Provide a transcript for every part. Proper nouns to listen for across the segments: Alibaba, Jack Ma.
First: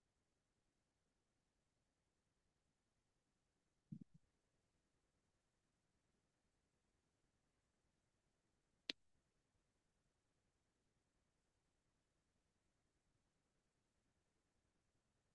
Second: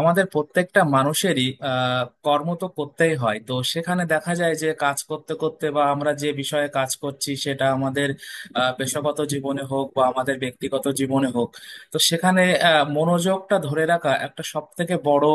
আমাদের প্রত্যেকটা মানুষেরই কর্ম তো করতেই হয়, তো সেখানে দেখা যায় যে কাজ করতে করতে বা আমরা যে বিষয়ে কাজ করছি সেটা আমাদের পেশাগত জীবনে হোক বা আমাদের ব্যক্তিগত জীবনে হোক, তো সেখানে মনোযোগটা ধরে রাখা একটা সব থেকে বড়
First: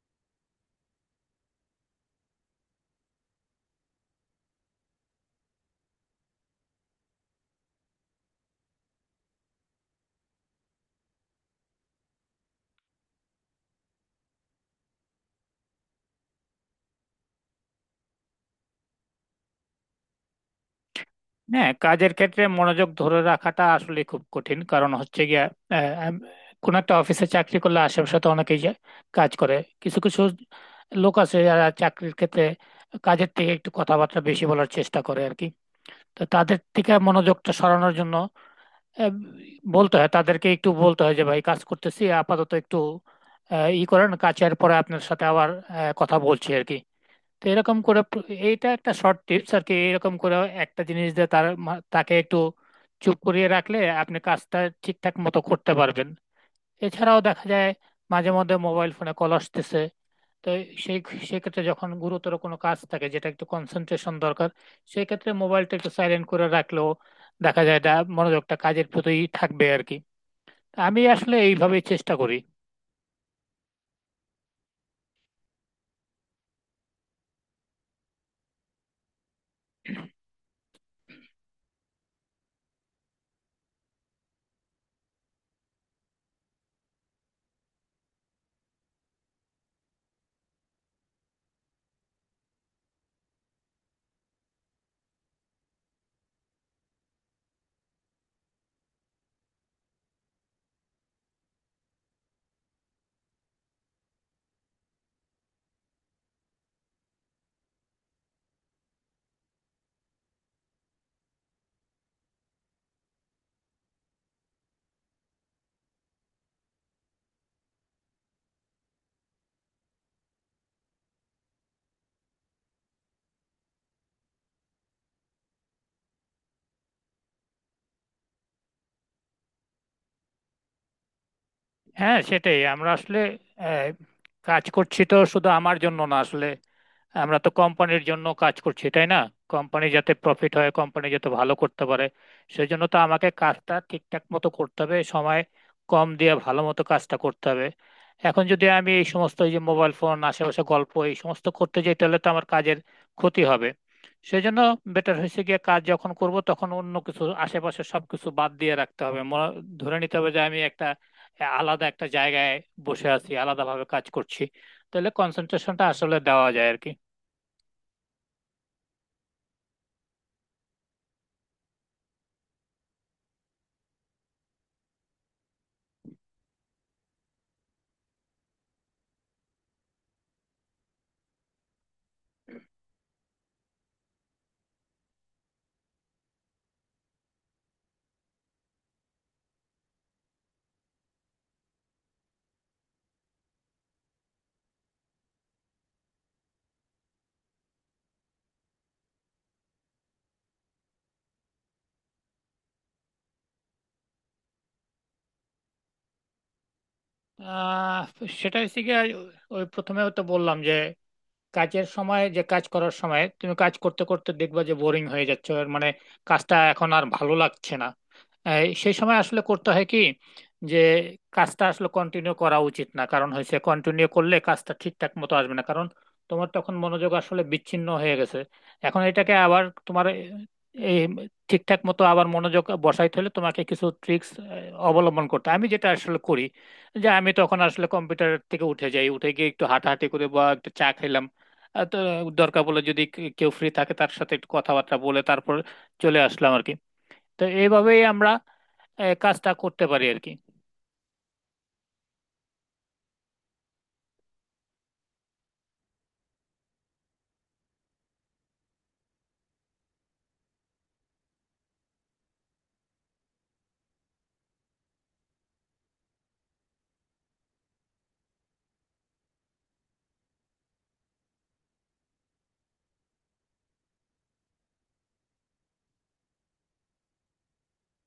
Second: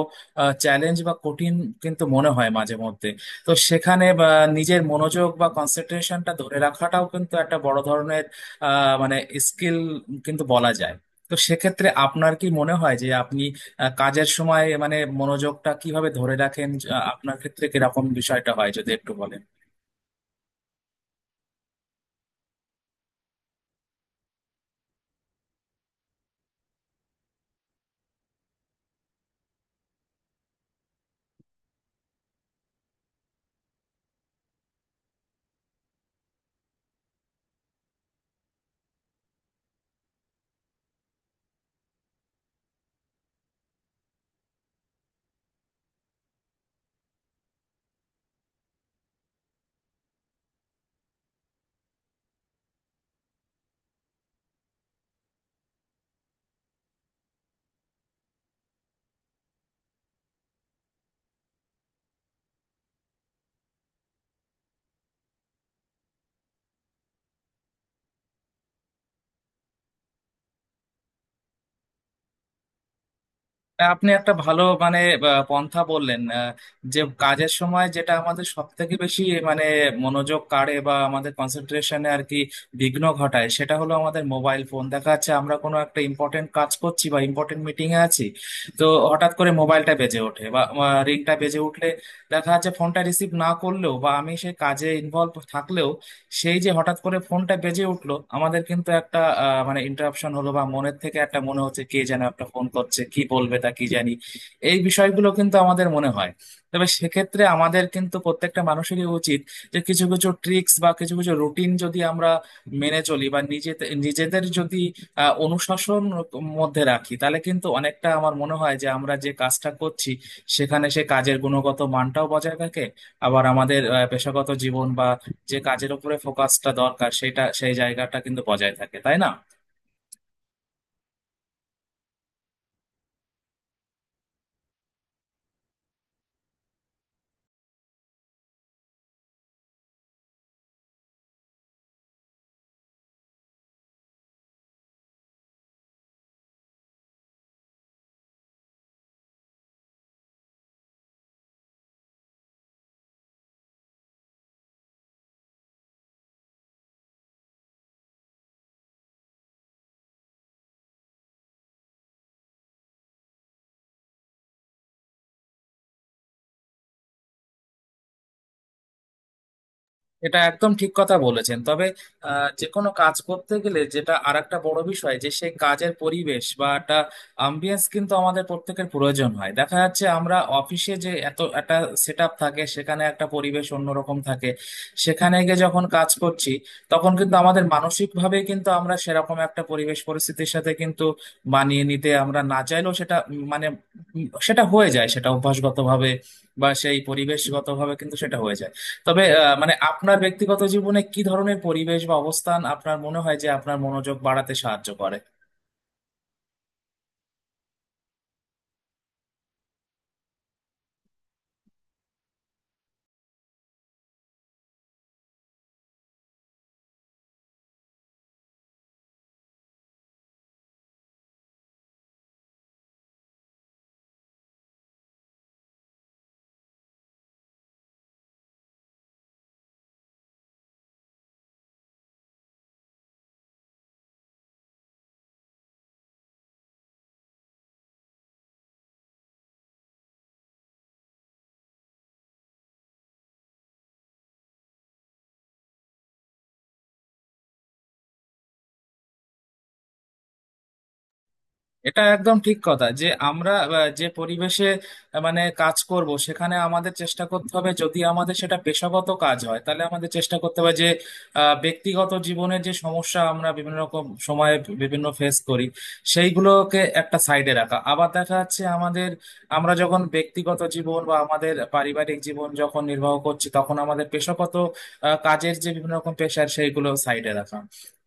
চ্যালেঞ্জ বা কঠিন কিন্তু মনে হয় মাঝে মধ্যে, তো সেখানে বা নিজের মনোযোগ বা কনসেন্ট্রেশনটা ধরে রাখাটাও কিন্তু একটা বড় ধরনের মানে স্কিল কিন্তু বলা যায়। তো সেক্ষেত্রে আপনার কি মনে হয় যে আপনি কাজের সময় মানে মনোযোগটা কিভাবে ধরে রাখেন, আপনার ক্ষেত্রে কিরকম বিষয়টা হয় যদি একটু বলেন। হ্যাঁ, কাজের ক্ষেত্রে মনোযোগ ধরে রাখাটা আসলে খুব কঠিন। কারণ হচ্ছে গিয়া আহ, আম- কোনো একটা অফিসে চাকরি করলে আশেপাশে তো অনেকেই কাজ করে। কিছু কিছু লোক আছে যারা চাকরির ক্ষেত্রে কাজের থেকে একটু কথাবার্তা বেশি বলার চেষ্টা করে আর কি। তো তাদের থেকে মনোযোগটা সরানোর জন্য আহ, বলতে হয়, তাদেরকে একটু বলতে হয় যে ভাই, কাজ করতেছি আপাতত, একটু আহ, ই করেন, কাজের পরে আপনার সাথে আবার কথা বলছি আর কি। তো এরকম করে এইটা একটা শর্ট টিপস আর কি। এরকম করে একটা জিনিস দিয়ে তাকে একটু চুপ করিয়ে রাখলে আপনি কাজটা ঠিকঠাক মতো করতে পারবেন। এছাড়াও দেখা যায় মাঝে মধ্যে মোবাইল ফোনে কল আসতেছে। তো সেই সেক্ষেত্রে যখন গুরুতর কোনো কাজ থাকে যেটা একটু কনসেন্ট্রেশন দরকার, সেই ক্ষেত্রে মোবাইলটা একটু সাইলেন্ট করে রাখলেও দেখা যায় এটা মনোযোগটা কাজের প্রতিই থাকবে আর কি। আমি আসলে এইভাবেই চেষ্টা করি। আপনি একটা ভালো মানে পন্থা বললেন। যে কাজের সময় যেটা আমাদের সব থেকে বেশি মানে মনোযোগ কাড়ে বা আমাদের কনসেন্ট্রেশনে আর কি বিঘ্ন ঘটায়, সেটা হলো আমাদের মোবাইল ফোন। দেখা যাচ্ছে আমরা কোনো একটা ইম্পর্টেন্ট কাজ করছি বা ইম্পর্টেন্ট মিটিং এ আছি, তো হঠাৎ করে মোবাইলটা বেজে ওঠে বা রিংটা বেজে উঠলে দেখা যাচ্ছে ফোনটা রিসিভ না করলেও বা আমি সেই কাজে ইনভলভ থাকলেও সেই যে হঠাৎ করে ফোনটা বেজে উঠলো আমাদের কিন্তু একটা মানে ইন্টারাপশন হলো বা মনের থেকে একটা মনে হচ্ছে কে যেন একটা ফোন করছে, কি বলবে তা কি জানি। এই বিষয়গুলো কিন্তু আমাদের মনে হয়। তবে সেক্ষেত্রে আমাদের কিন্তু প্রত্যেকটা মানুষেরই উচিত যে কিছু কিছু ট্রিক্স বা কিছু কিছু রুটিন যদি আমরা মেনে চলি বা নিজেদের নিজেদের যদি অনুশাসন মধ্যে রাখি তাহলে কিন্তু অনেকটা আমার মনে হয় যে আমরা যে কাজটা করছি সেখানে সে কাজের গুণগত মানটাও বজায় থাকে, আবার আমাদের পেশাগত জীবন বা যে কাজের উপরে ফোকাসটা দরকার সেটা সেই জায়গাটা কিন্তু বজায় থাকে, তাই না? হ্যাঁ, সেটাই। আমরা আসলে আহ, কাজ করছি তো শুধু আমার জন্য না আসলে, আমরা তো কোম্পানির জন্য কাজ করছি তাই না? কোম্পানি যাতে প্রফিট হয়, কোম্পানি যাতে ভালো করতে পারে, সেজন্য তো আমাকে কাজটা ঠিকঠাক মতো করতে হবে, সময় কম দিয়ে ভালো মতো কাজটা করতে হবে। এখন যদি আমি এই সমস্ত, এই যে মোবাইল ফোন, আশেপাশে গল্প, এই সমস্ত করতে যাই তাহলে তো আমার কাজের ক্ষতি হবে। সেজন্য বেটার হয়েছে গিয়ে কাজ যখন করব তখন অন্য কিছু, আশেপাশে সবকিছু বাদ দিয়ে রাখতে হবে। ধরে নিতে হবে যে আমি একটা আলাদা একটা জায়গায় বসে আছি, আলাদাভাবে কাজ করছি, তাহলে কনসেন্ট্রেশনটা আসলে দেওয়া যায় আর কি। এটা একদম ঠিক কথা বলেছেন, তবে যে কোনো কাজ করতে গেলে যেটা আরেকটা বড় বিষয় যে সেই কাজের পরিবেশ বা একটা আম্বিয়েন্স কিন্তু আমাদের প্রত্যেকের প্রয়োজন হয়। দেখা যাচ্ছে আমরা অফিসে যে এত একটা সেট আপ থাকে সেখানে একটা পরিবেশ অন্যরকম থাকে, সেখানে গিয়ে যখন কাজ করছি তখন কিন্তু আমাদের মানসিক ভাবে কিন্তু আমরা সেরকম একটা পরিবেশ পরিস্থিতির সাথে কিন্তু মানিয়ে নিতে আমরা না চাইলেও সেটা মানে সেটা হয়ে যায়, সেটা অভ্যাসগত ভাবে বা সেই পরিবেশগত ভাবে কিন্তু সেটা হয়ে যায়। তবে মানে আপনার ব্যক্তিগত জীবনে কি ধরনের পরিবেশ বা অবস্থান আপনার মনে হয় যে আপনার মনোযোগ বাড়াতে সাহায্য করে? আহ, সেটা হচ্ছে গিয়ে ওই প্রথমেও তো বললাম যে কাজের সময়, যে কাজ করার সময় তুমি কাজ করতে করতে দেখবা যে বোরিং হয়ে যাচ্ছে আর মানে কাজটা এখন আর ভালো লাগছে না। এই সেই সময় আসলে করতে হয় কি, যে কাজটা আসলে কন্টিনিউ করা উচিত না। কারণ হয়েছে, কন্টিনিউ করলে কাজটা ঠিকঠাক মতো আসবে না, কারণ তোমার তখন মনোযোগ আসলে বিচ্ছিন্ন হয়ে গেছে। এখন এটাকে আবার তোমার এই ঠিকঠাক মতো আবার মনোযোগ বসাইতে হলে তোমাকে কিছু ট্রিক্স অবলম্বন করতে হয়। আমি যেটা আসলে করি, যে আমি তখন আসলে কম্পিউটার থেকে উঠে যাই, উঠে গিয়ে একটু হাঁটাহাঁটি করে বা একটু চা খেলাম, আর তো দরকার পড়লে যদি কেউ ফ্রি থাকে তার সাথে একটু কথাবার্তা বলে, তারপর চলে আসলাম আর কি। তো এইভাবেই আমরা কাজটা করতে পারি আর কি। এটা একদম ঠিক কথা যে আমরা যে পরিবেশে মানে কাজ করব সেখানে আমাদের চেষ্টা করতে হবে, যদি আমাদের সেটা পেশাগত কাজ হয় তাহলে আমাদের চেষ্টা করতে হবে যে ব্যক্তিগত জীবনের যে সমস্যা আমরা বিভিন্ন রকম সময়ে বিভিন্ন ফেস করি সেইগুলোকে একটা সাইডে রাখা, আবার দেখা যাচ্ছে আমাদের আমরা যখন ব্যক্তিগত জীবন বা আমাদের পারিবারিক জীবন যখন নির্বাহ করছি তখন আমাদের পেশাগত কাজের যে বিভিন্ন রকম পেশার সেইগুলো সাইডে রাখা।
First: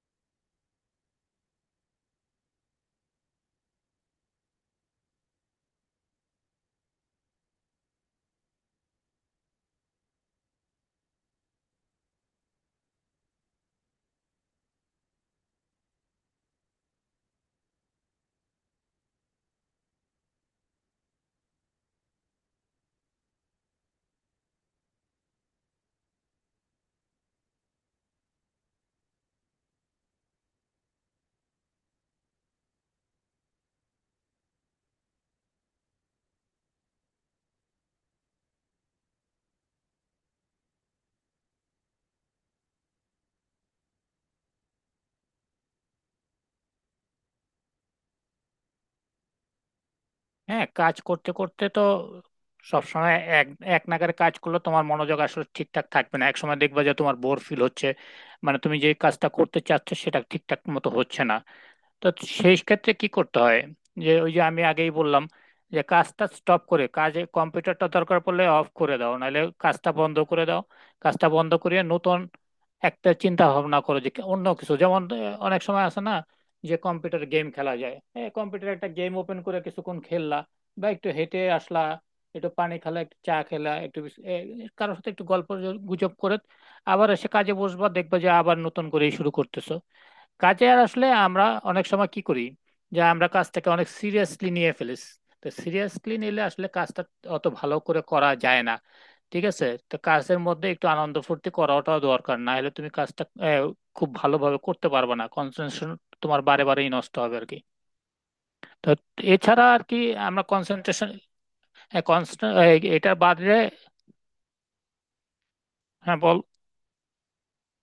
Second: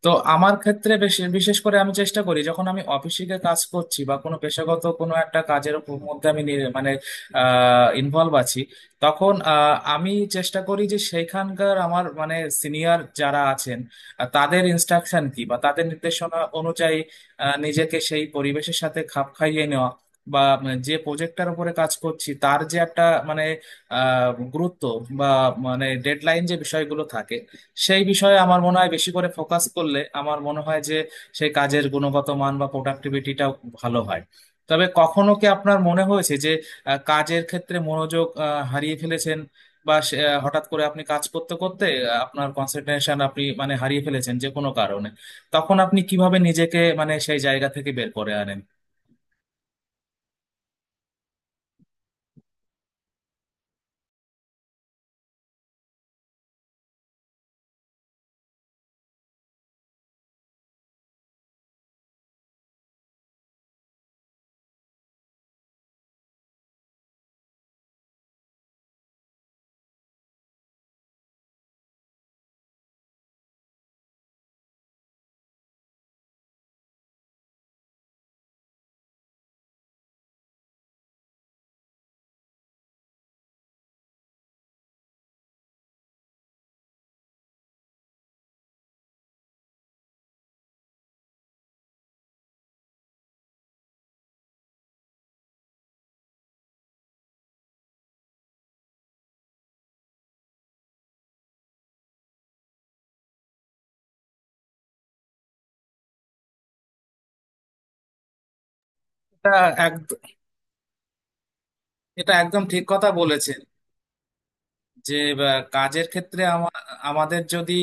তো আমার ক্ষেত্রে বিশেষ করে আমি চেষ্টা করি যখন আমি অফিসিকে কাজ করছি বা কোনো পেশাগত কোনো একটা কাজের মধ্যে আমি মানে ইনভলভ আছি তখন আমি চেষ্টা করি যে সেইখানকার আমার মানে সিনিয়র যারা আছেন তাদের ইনস্ট্রাকশন কি বা তাদের নির্দেশনা অনুযায়ী নিজেকে সেই পরিবেশের সাথে খাপ খাইয়ে নেওয়া বা যে প্রজেক্টটার উপরে কাজ করছি তার যে একটা মানে আহ, গুরুত্ব বা মানে ডেডলাইন যে বিষয়গুলো থাকে সেই বিষয়ে আমার মনে হয় বেশি করে ফোকাস করলে আমার মনে হয় যে সেই কাজের গুণগত মান বা প্রোডাক্টিভিটিটাও ভালো হয়। তবে কখনো কি আপনার মনে হয়েছে যে কাজের ক্ষেত্রে মনোযোগ হারিয়ে ফেলেছেন বা হঠাৎ করে আপনি কাজ করতে করতে আপনার কনসেন্ট্রেশন আপনি মানে হারিয়ে ফেলেছেন যে কোনো কারণে, তখন আপনি কিভাবে নিজেকে মানে সেই জায়গা থেকে বের করে আনেন? হ্যাঁ, কাজ করতে করতে তো সবসময় এক এক নাগাড়ে কাজ করলে তোমার মনোযোগ আসলে ঠিকঠাক থাকবে না। এক সময় দেখবা যে তোমার বোর ফিল হচ্ছে, মানে তুমি যে কাজটা করতে চাচ্ছ সেটা ঠিকঠাক মতো হচ্ছে না। তো সেই ক্ষেত্রে কি করতে হয়, যে ওই যে আমি আগেই বললাম, যে কাজটা স্টপ করে, কাজে কম্পিউটারটা দরকার পড়লে অফ করে দাও নাহলে কাজটা বন্ধ করে দাও। কাজটা বন্ধ করে নতুন একটা চিন্তা ভাবনা করো যে অন্য কিছু, যেমন অনেক সময় আছে না যে কম্পিউটার গেম খেলা যায়, কম্পিউটার একটা গেম ওপেন করে কিছুক্ষণ খেললা, বা একটু হেঁটে আসলা, একটু পানি খেলা, একটু চা খেলা, একটু কারোর সাথে একটু গল্প গুজব করে আবার এসে কাজে বসবা, দেখবা যে আবার নতুন করে শুরু করতেছো কাজে। আর আসলে আমরা অনেক সময় কি করি, যে আমরা কাজটাকে অনেক সিরিয়াসলি নিয়ে ফেলিস। তো সিরিয়াসলি নিলে আসলে কাজটা অত ভালো করে করা যায় না, ঠিক আছে? তো কাজের মধ্যে একটু আনন্দ ফুর্তি করাটাও দরকার, না হলে তুমি কাজটা খুব ভালোভাবে করতে পারবে না, কনসেন্ট্রেশন তোমার বারে বারেই নষ্ট হবে আর কি। তো এটা এছাড়া আর এক কি আমরা কনসেন্ট্রেশন, এটা একদম ঠিক কথা এটা বলেছেন বাদে। যে কাজের হ্যাঁ, বল। ক্ষেত্রে আমাদের যদি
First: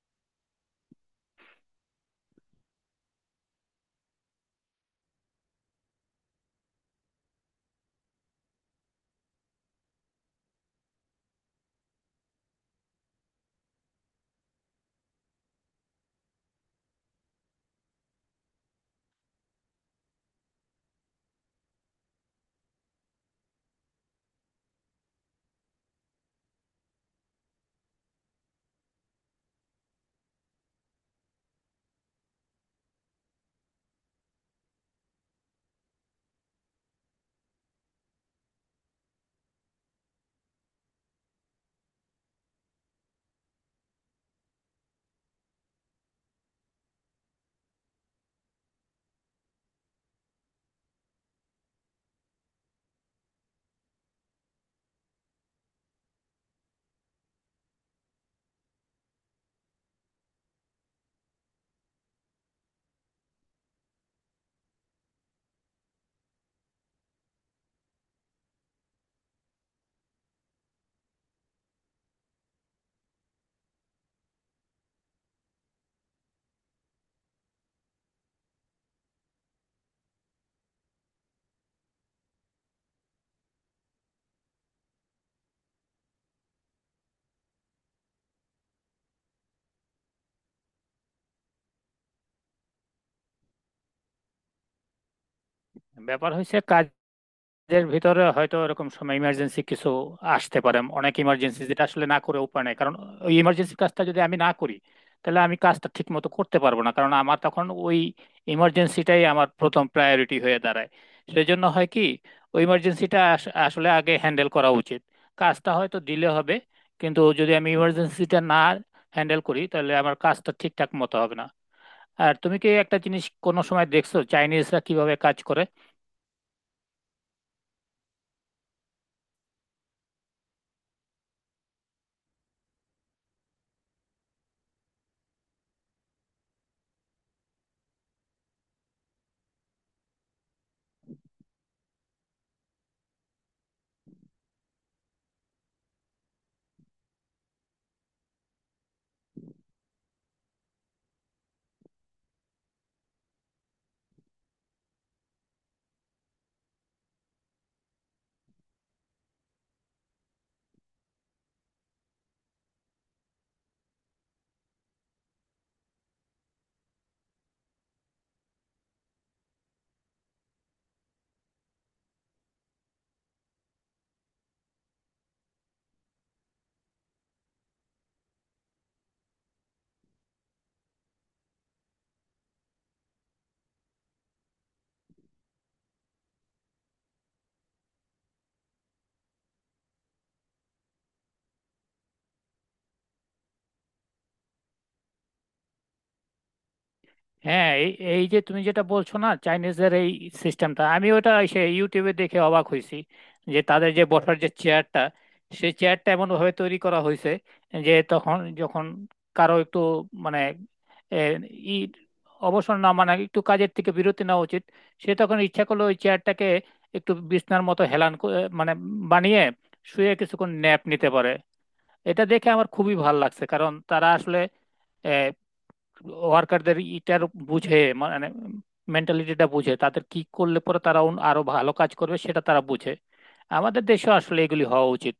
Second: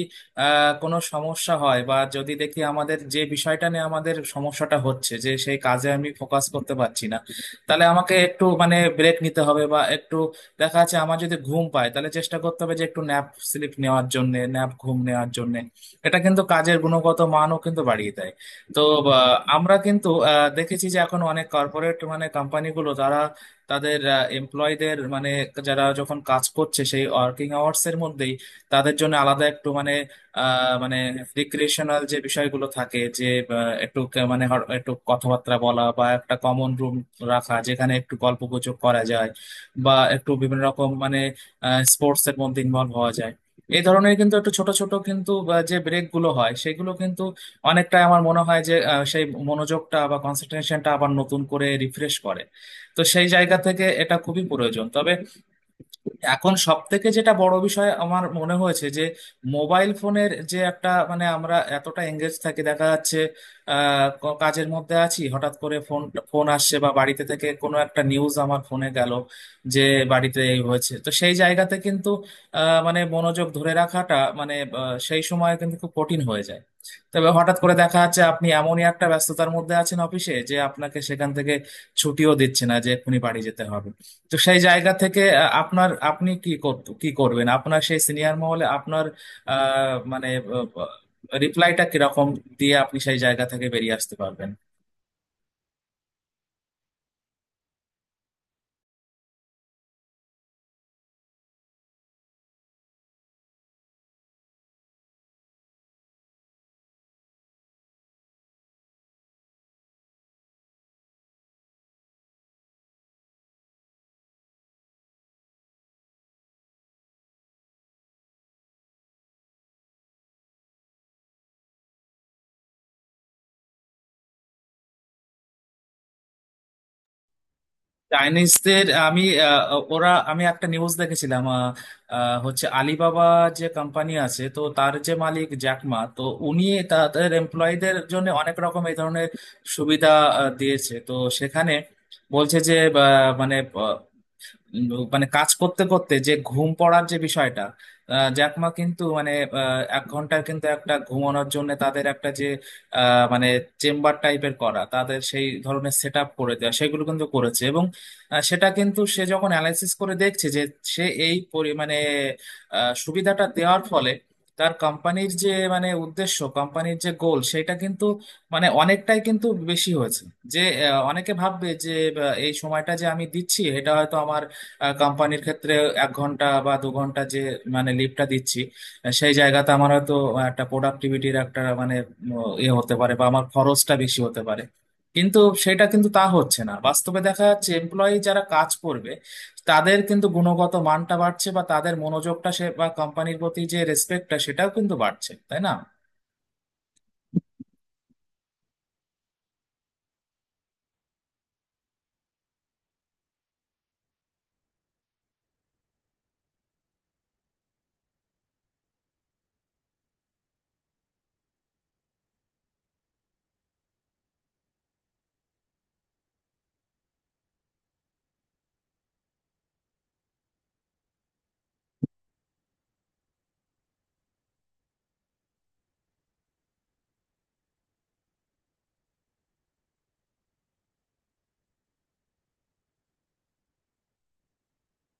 কোনো সমস্যা হয় বা যদি দেখি আমাদের যে বিষয়টা নিয়ে আমাদের সমস্যাটা হচ্ছে যে সেই কাজে আমি ফোকাস করতে পারছি না, তাহলে আমাকে একটু মানে ব্রেক নিতে হবে বা একটু দেখা যাচ্ছে আমার যদি ঘুম পায় তাহলে চেষ্টা করতে হবে যে একটু ন্যাপ স্লিপ নেওয়ার জন্য, ন্যাপ ঘুম নেওয়ার জন্য। এটা কিন্তু কাজের গুণগত মানও কিন্তু বাড়িয়ে দেয়। তো আমরা কিন্তু দেখেছি যে এখন অনেক কর্পোরেট মানে কোম্পানিগুলো তারা তাদের এমপ্লয়ীদের মানে যারা যখন কাজ করছে সেই ওয়ার্কিং আওয়ার্স এর মধ্যেই তাদের জন্য আলাদা একটু মানে মানে রিক্রিয়েশনাল যে বিষয়গুলো থাকে যে একটু মানে একটু কথাবার্তা বলা বা একটা কমন রুম রাখা যেখানে একটু গল্পগুজব করা যায় বা একটু বিভিন্ন রকম মানে স্পোর্টস এর মধ্যে ইনভলভ হওয়া যায়। এই ধরনের কিন্তু একটু ছোট ছোট কিন্তু যে ব্রেক গুলো হয় সেগুলো কিন্তু অনেকটাই আমার মনে হয় যে সেই মনোযোগটা বা কনসেন্ট্রেশনটা আবার নতুন করে রিফ্রেশ করে। তো সেই জায়গা থেকে এটা খুবই প্রয়োজন। তবে এখন সব থেকে যেটা বড় বিষয় আমার মনে হয়েছে যে মোবাইল ফোনের যে একটা মানে আমরা এতটা এঙ্গেজ থাকি দেখা যাচ্ছে কাজের মধ্যে আছি হঠাৎ করে ফোন ফোন আসছে বা বাড়িতে থেকে কোনো একটা নিউজ আমার ফোনে গেল যে বাড়িতে এই হয়েছে, তো সেই জায়গাতে কিন্তু মানে মনোযোগ ধরে রাখাটা মানে সেই সময় কিন্তু খুব কঠিন হয়ে যায়। তবে হঠাৎ করে দেখা যাচ্ছে আপনি এমনই একটা ব্যস্ততার মধ্যে আছেন অফিসে যে আপনাকে সেখান থেকে ছুটিও দিচ্ছে না যে এক্ষুনি বাড়ি যেতে হবে, তো সেই জায়গা থেকে আপনার আপনি কি করবেন, আপনার সেই সিনিয়র মহলে আপনার মানে রিপ্লাইটা কিরকম দিয়ে আপনি সেই জায়গা থেকে বেরিয়ে আসতে পারবেন? ব্যাপার হয়েছে, এর ভিতরে হয়তো এরকম সময় ইমার্জেন্সি কিছু আসতে পারে, অনেক ইমার্জেন্সি যেটা আসলে না করে উপায় নাই। কারণ ওই ইমার্জেন্সি কাজটা যদি আমি না করি, তাহলে আমি কাজটা ঠিক মতো করতে পারবো না, কারণ আমার তখন ওই ইমার্জেন্সিটাই আমার প্রথম প্রায়োরিটি হয়ে দাঁড়ায়। সেই জন্য হয় কি, ওই ইমার্জেন্সিটা আসলে আগে হ্যান্ডেল করা উচিত। কাজটা হয়তো ডিলে হবে, কিন্তু যদি আমি ইমার্জেন্সিটা না হ্যান্ডেল করি তাহলে আমার কাজটা ঠিকঠাক মতো হবে না। আর তুমি কি একটা জিনিস কোনো সময় দেখছো চাইনিজরা কিভাবে কাজ করে? চাইনিজদের আমি আহ, ওরা আমি একটা নিউজ দেখেছিলাম, আহ, আহ, হচ্ছে আলিবাবা যে কোম্পানি আছে তো তার যে মালিক জ্যাকমা, তো উনি তাদের এমপ্লয়ীদের জন্য অনেক রকম এই ধরনের সুবিধা দিয়েছে। তো সেখানে বলছে যে মানে উম, মানে কাজ করতে করতে যে ঘুম পড়ার যে বিষয়টা, জ্যাকমা কিন্তু মানে 1 ঘন্টার কিন্তু একটা ঘুমানোর জন্য তাদের একটা যে মানে চেম্বার টাইপের করা, তাদের সেই ধরনের সেট আপ করে দেওয়া সেগুলো কিন্তু করেছে। এবং সেটা কিন্তু সে যখন অ্যানালাইসিস করে দেখছে যে সে এই মানে সুবিধাটা দেওয়ার ফলে তার কোম্পানির যে মানে উদ্দেশ্য কোম্পানির যে গোল সেটা কিন্তু মানে অনেকটাই কিন্তু বেশি হয়েছে। যে অনেকে ভাববে যে এই সময়টা যে আমি দিচ্ছি এটা হয়তো আমার কোম্পানির ক্ষেত্রে 1 ঘন্টা বা 2 ঘন্টা যে মানে লিভটা দিচ্ছি, সেই জায়গাতে আমার হয়তো একটা প্রোডাক্টিভিটির একটা মানে ইয়ে হতে পারে বা আমার খরচটা বেশি হতে পারে, কিন্তু সেটা কিন্তু তা হচ্ছে না। বাস্তবে দেখা যাচ্ছে এমপ্লয়ি যারা কাজ করবে তাদের কিন্তু গুণগত মানটা বাড়ছে বা তাদের মনোযোগটা সে বা কোম্পানির প্রতি যে রেসপেক্টটা সেটাও কিন্তু বাড়ছে, তাই না? হ্যাঁ, এই এই যে তুমি যেটা বলছো না, চাইনিজদের এই সিস্টেমটা আমি ওটা সে ইউটিউবে দেখে অবাক হয়েছি। যে তাদের যে বসার যে চেয়ারটা, সেই চেয়ারটা এমন ভাবে তৈরি করা হয়েছে যে তখন যখন কারো একটু মানে এ, ই অবসর না মানে একটু কাজের থেকে বিরতি নেওয়া উচিত, সে তখন ইচ্ছা করলো ওই চেয়ারটাকে একটু বিছনার মতো মানে বানিয়ে শুয়ে কিছুক্ষণ ন্যাপ নিতে পারে। এটা দেখে আমার খুবই ভালো লাগছে, কারণ তারা আসলে ওয়ার্কারদের ইটার বুঝে, মানে মেন্টালিটিটা বুঝে, তাদের কি করলে পরে তারা আরো ভালো কাজ করবে সেটা তারা বুঝে। আমাদের দেশে আসলে এগুলি হওয়া উচিত।